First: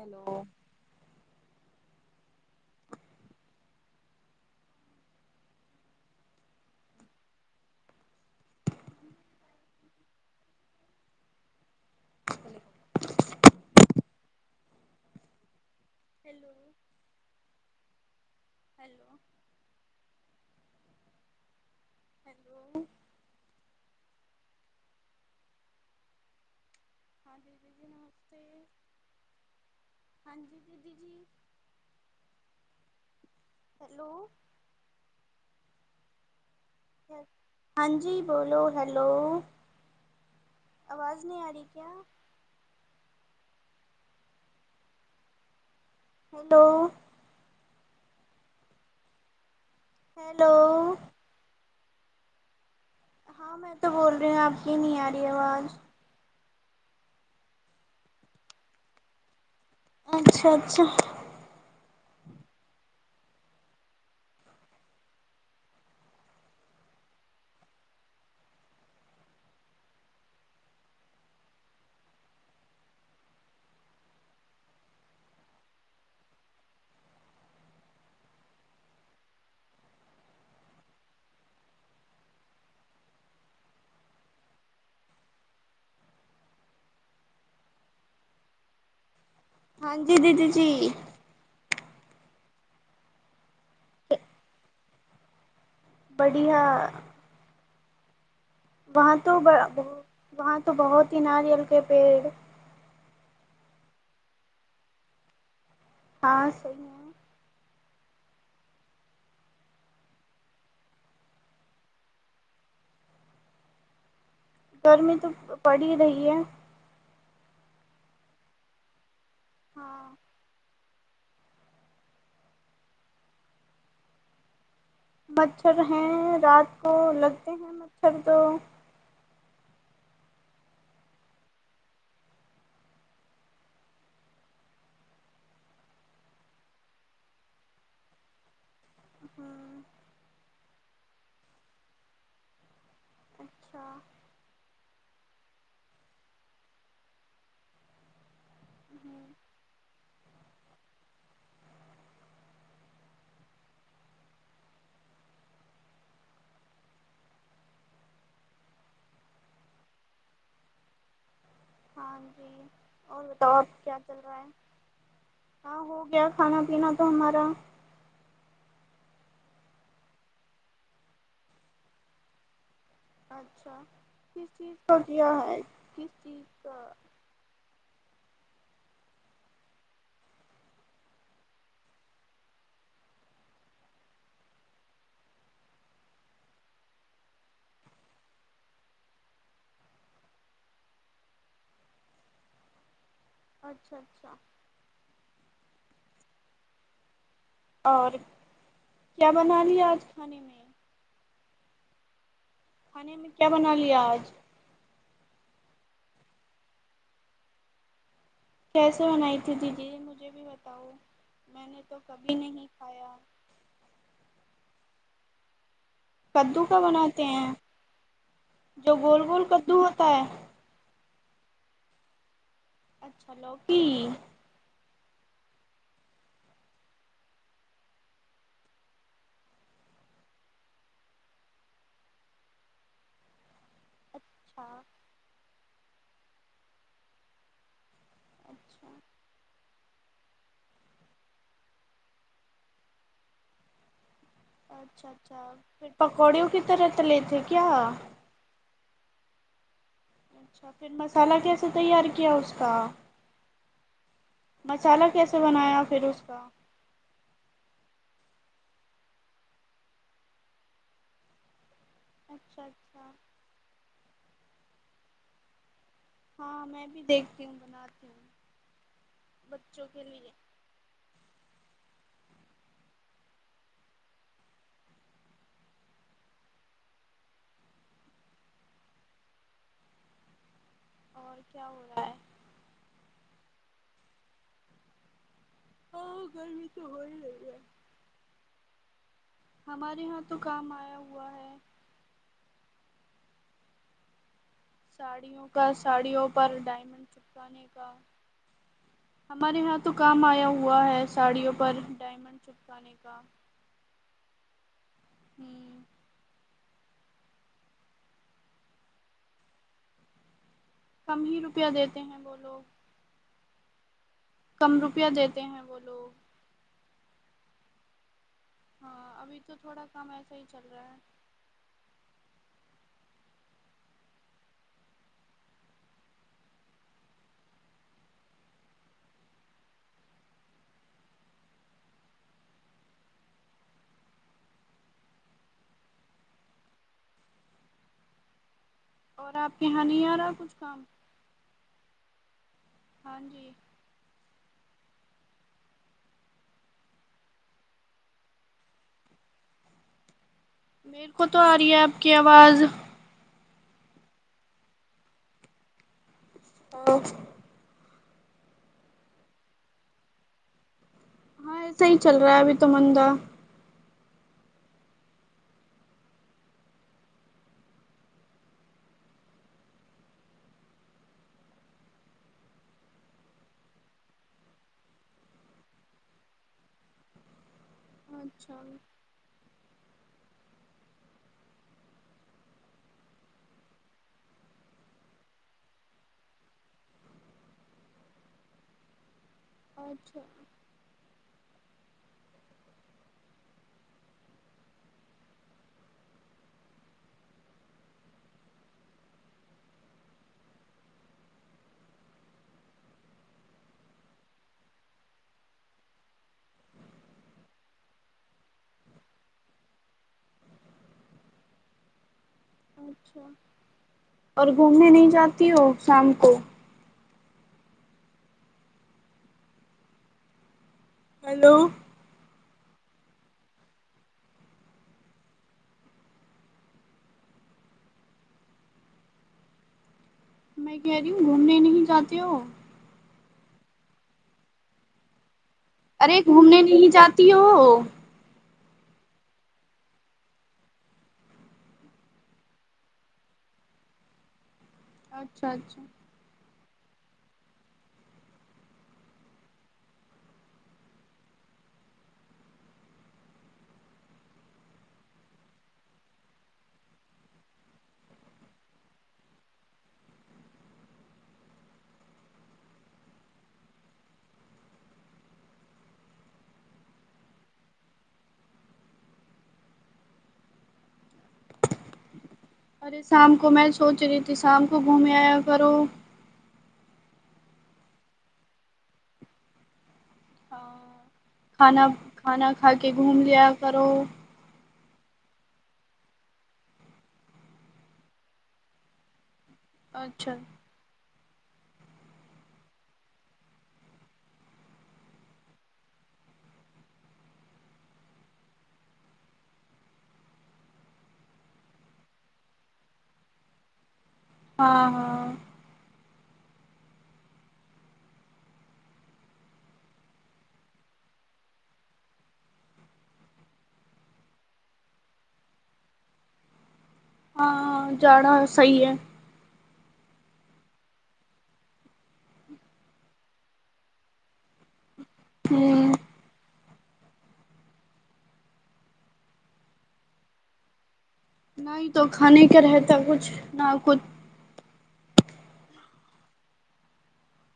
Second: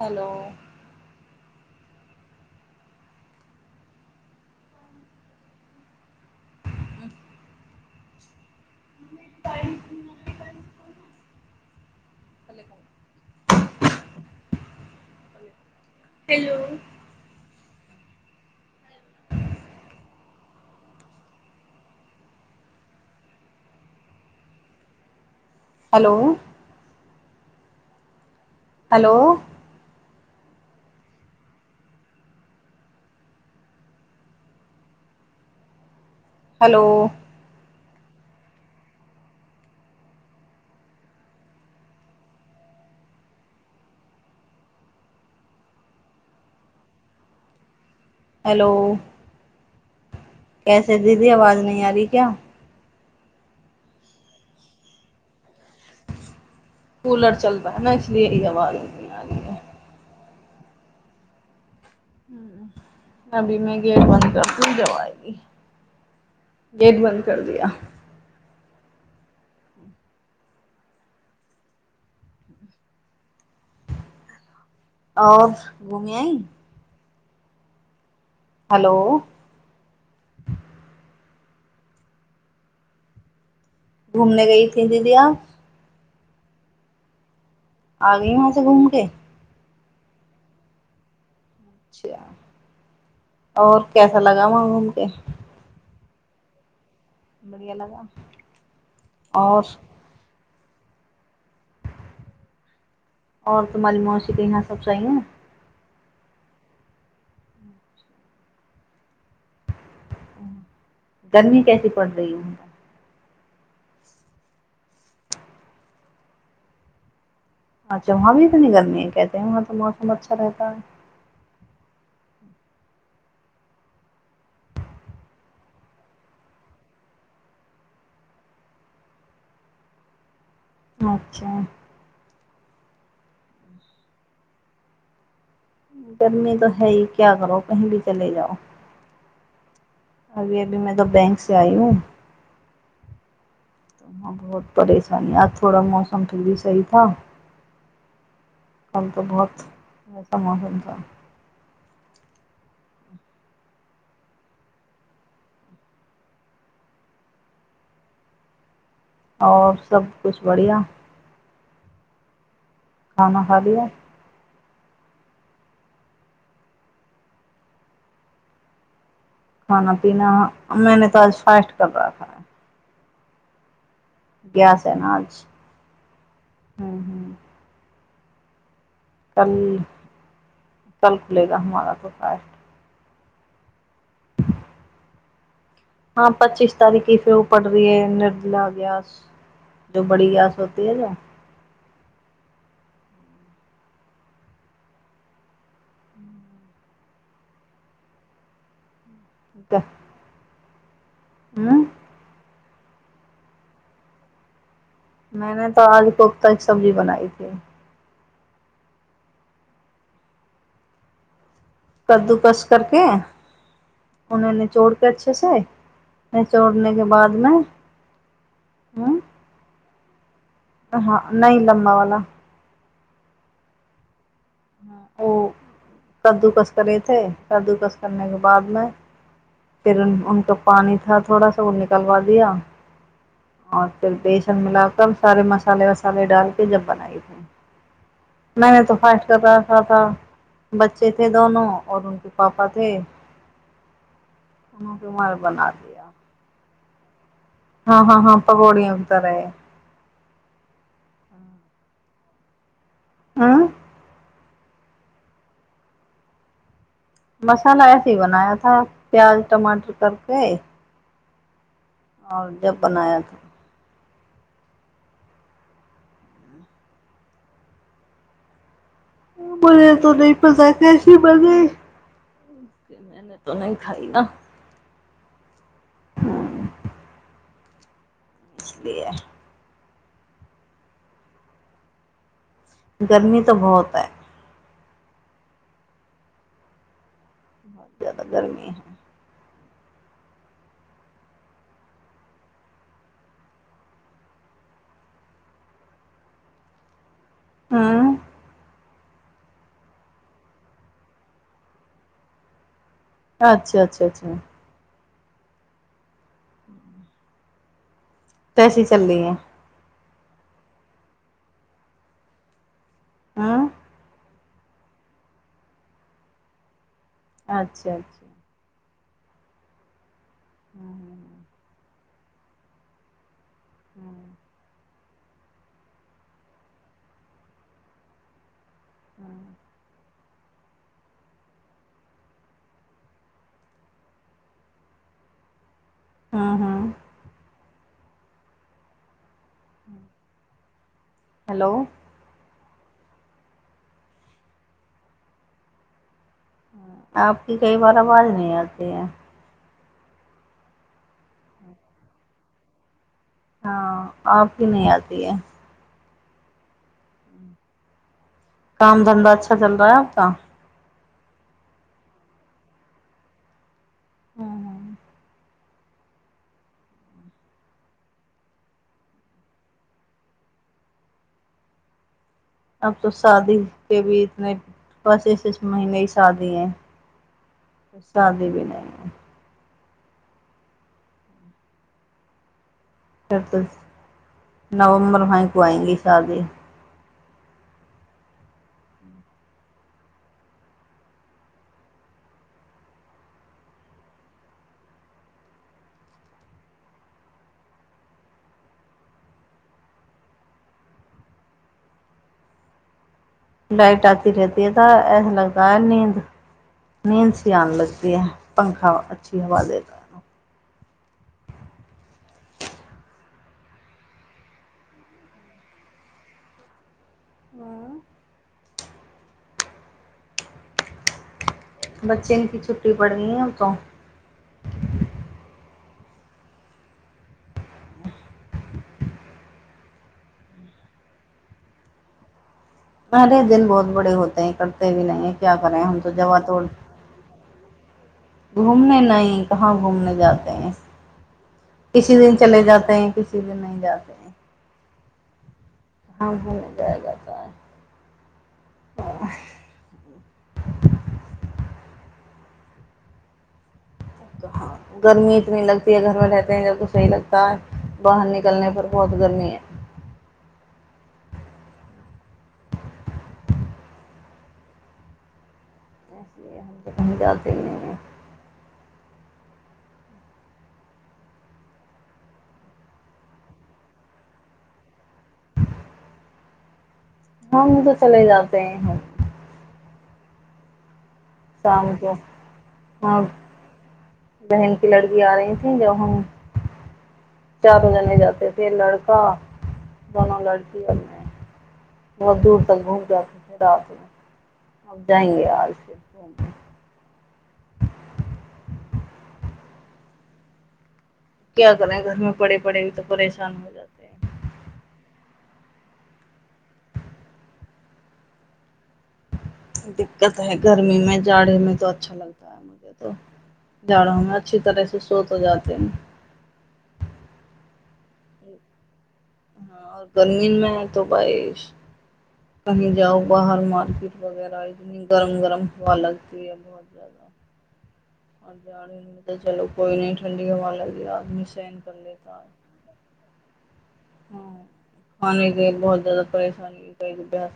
Hello hello hello hello hello हँ दीदी जी हलो हँ जी दीदी जी हेलो हलो हँ जी बोलो हैेलो आवाज नइ आ री क्या हेलो हेलो हेलो कैसे दीदी आवाज नहि आ ये क्या हँ में तो बोल रही हूं आप की नइ आ रइ आवाज कूलर चलता है न इसिलिय इह आवाज नहि आ रहीये अच्छा अच्छा हूँ अभी मे गेट बन्द करती जब आयेगी गेट बन्द कर दिया आओर घुमी आई हलो घुमने गयी थी दिदिआ आ गई वहां से घूम के हँ जी दीदी जी अच्छा ओर कैसा लगा वह घूम केे बढ़िया बढ़िआ लगा वहाँ तो ब और बत वहाँ तो बोहोत ही नारियल के पेड़ और तुम्हारे मौसी के यहाँ सब सही है। हाँ सही है। गर्मी कैसी पड़ रही है। गर्मी तो पड़ ही रही है। अच्छा वहाँ भी इतनी गर्मी है क्या। वहाँ तऽ हाँ मौसम अच्छा रहता है। मच्छर हैं रात को लगते है मच्छर तो अच्छा गर्मी तो है ही क्या करो कही भी चले जाओ। हुं [inaudible] अभी अभी मे तो बैंक से आई हूँ अच्छा त हा बहुत परेश [unintelligible] यहाँ थोड़ा मौसम फिर भी सही था। कल तो बहुत सम त [unintelligible] और सब कुछ बढ़िया। हां जी [unintelligible] और खाना बताओ खा अब लिया क्या चल रहा है [unintelligible] हां हो गया खाना- पीना तो हमारा। खाना पीना मैंने तो आज फास्ट कर रखा था। अच्छा [unintelligible] किस चीज है का ना किया आज है किस चीज का [unintelligible] हम्म हम्म कल- कल खुलेगा हमारा तो फास्ट। हां पच्चीस तारीखके फेर ओ पड़ रही ह निर्मला ग्यस जो बड़ी ग्यस होती है जो [unintelligible] अच्छा अच्छा [unintelligible] और क्या बना लिया आज हुं [unintelligible] खाने में क्या बना लिया आज। मैने तो आज कोप्ता की सब्जी बनाई थी कैसे बनाई थी दीदी मुझे भी बताओ मैंने तो कभी कद्दू नहीं काटके खाया उन्हें निचोड़ अच्छे से कद्दू का निचोड़ने के बनाते बाद है में जो हम्म गोल गोल कद्दू हो होता है। नहीं लम्बा वाला अच्छा लौकी। ओ कद्दूकस करेथे कद्दूकस करने के बादमे [unintelligible] फिर उन-उनका पानी थोड़ा सा वो निकलवा दिया। और फि बेसन अच्छा मिला कर सारे मसाले उस पानी डाल के जब बनाई थी। मैंने अच्छा तो फासट करा पापा बच्चे थे दोनों और उनके पापा थे। उन्होंने अच्छा रुमाल अच्छा बना फिर पकौड़ियो के तरह तले थे क्या हँ हँ हँ पकौड़िया उगता रहे अच्छा फिर मसाला कैसे तैयार किया उसका आँ मसाला कैसे बनाया फिर उसका मसाला ऐसे बनाया था प्याज टमाटर करके आओ अच्छा जब अच्छा बनाया था हाँ मैं भी देखती हूँ बनाती हूँ ओ बच्चों मने के तो लिए नहीं पता कैसे बनेे कि मैंने तो नहीं खाई न हँ इसलिए और क्या हो रहा है गर्मी तो बहोत है हाँ गर्मी तो हो ही रही है बहुत ज्यादा गर्मी है हमारे यहाँ तो काम आया हुआ है सारियों का सारियो पर डायमंड काने का हम्म हमारे यहाँ तो काम आया हुआ है साड़ियो पर डायमंड चिपकाने का अच्छा अच्छा अच्छा हम्म कैसे चल रही है कम ही रुपया देते हैं बोलो आँ कम रुपया देते हैं वो लोग अच्छा अच्छा हँ अभी तो थोड़ा कम ऐस सही चल रहा हम्म है हम्म हम्म हम्म हँ हँ और आपके यहाँ नी आ रहा कुछ काम हलो हाँ जी हम्म आपकी कई बार आवाज नहीं आती है मेरे को तो आ रही है आपकी आवाज हाँ आपकी नही आती है ह काम धंधा अच्छा चल रा है आपका हाँ ऐसे ही चल रहा है अभी तो मन्दा [inaudible] अब तो शादी के भी इतने पचीस इस महीने ही शादी हैं [unintelligible] पसा दे अच्छा बिना [unintelligible] नवम्बर को आएंगी शादी अच्छा [inaudible] [inaudible] लाइट आती रहती है तो एसा लगता है नींद सी आने लगती है पंखा वाली अच्छी हवा देखकर। और घूमने नहीं जाती हो शाम को हँ [inaudible] हेलो बच्चे की छुटी पड़नी है अब तो मैं कह रही हूँ घूमने नहि जाती हो। अरे दिन बहुत बड़े होते है करते भी नहीं क्या करें हम तो अरे जवा घूमने तोड़ नहीं जाती हो। हो [inaudible] घूमने नहीं कहाँ घूमने जाते हैं किसी दिन चले जाते है किसी दिन नहीं जाते है। अच्छा अच्छा हँ ह म जाएगा त [unintelligible] गर्मी इतनी लगती है घरमे रहते है तो सही लगता है बाहर निकलने पर बहुत गर्मी है। कही जाते नहीं है। अरे शाम को में सोच रही ती शाम को घूमने आया करो। हँ हम तो चले जाते है। ह [inaudible] को खाना खा के हाँ घूम लिया करो। बहन की लड़की आ रही थी जब हम चारो लोग जाते थे। अच्छा बनो लड़की अपने [unintelligible] बत दूर तक घूम जा क रतमे [unintelligible] जाएंगे आज से क्या करे घरमे पड़े पड़े भी तो परेशान हो जाते है। हँ हँ [inaudible] दिक्कत है गर्मी में जाड़े में तो अच्छा लगता है जाड़ोंमें अच्छी तरह से सो तो जाते है। हँ हँ जाड़ा सही है। ह गर्मी में तो कही जाउ बाहर मार्केट वगैरह गरम गरम हवा ह लगती है। चलो कोइ नहीं ठण्डी हवा लगी। आदमी सहन नहि कर तो खाने के रहता कुछ न कुछ। ह खाने के लिए बहुत ज्यादा परेशानी होती है।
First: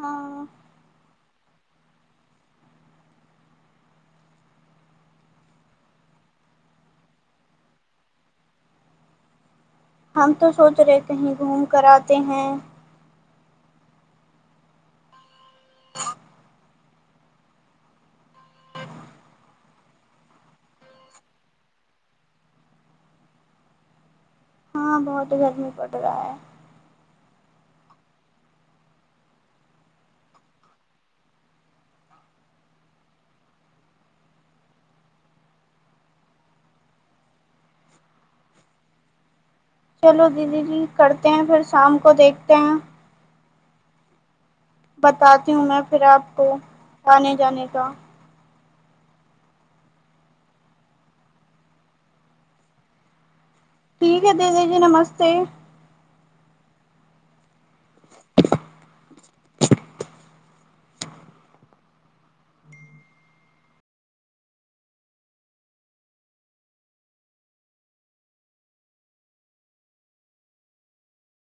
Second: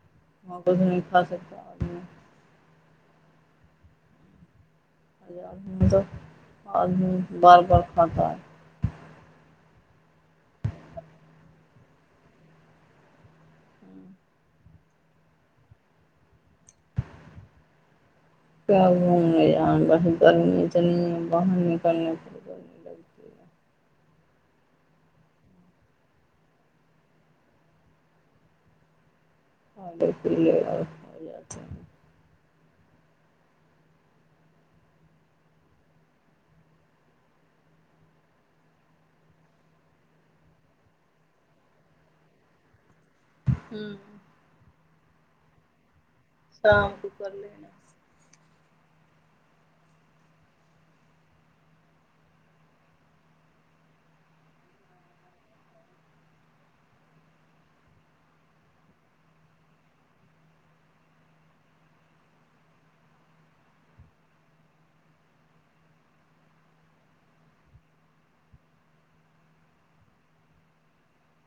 हाँ वगी खा सक [unintelligible] आ [inaudible] बार बार खाता है। हम तो सोच रहे थे‌ कि कहीं घूम कर आते हैं आ [unintelligible] क्य घम नहि ज गर्म चल बाहर निकलने प लग [unintelligible] हँ बहुत गरमी पड़ रही है। [unintelligible] चलो दीदी जी करते हैं फेर शाम को देखते हैं हूं बताती हू मैं फिर आप को शाम को कर आने जाने लेना का ठीक है दीदी जी नमस्ते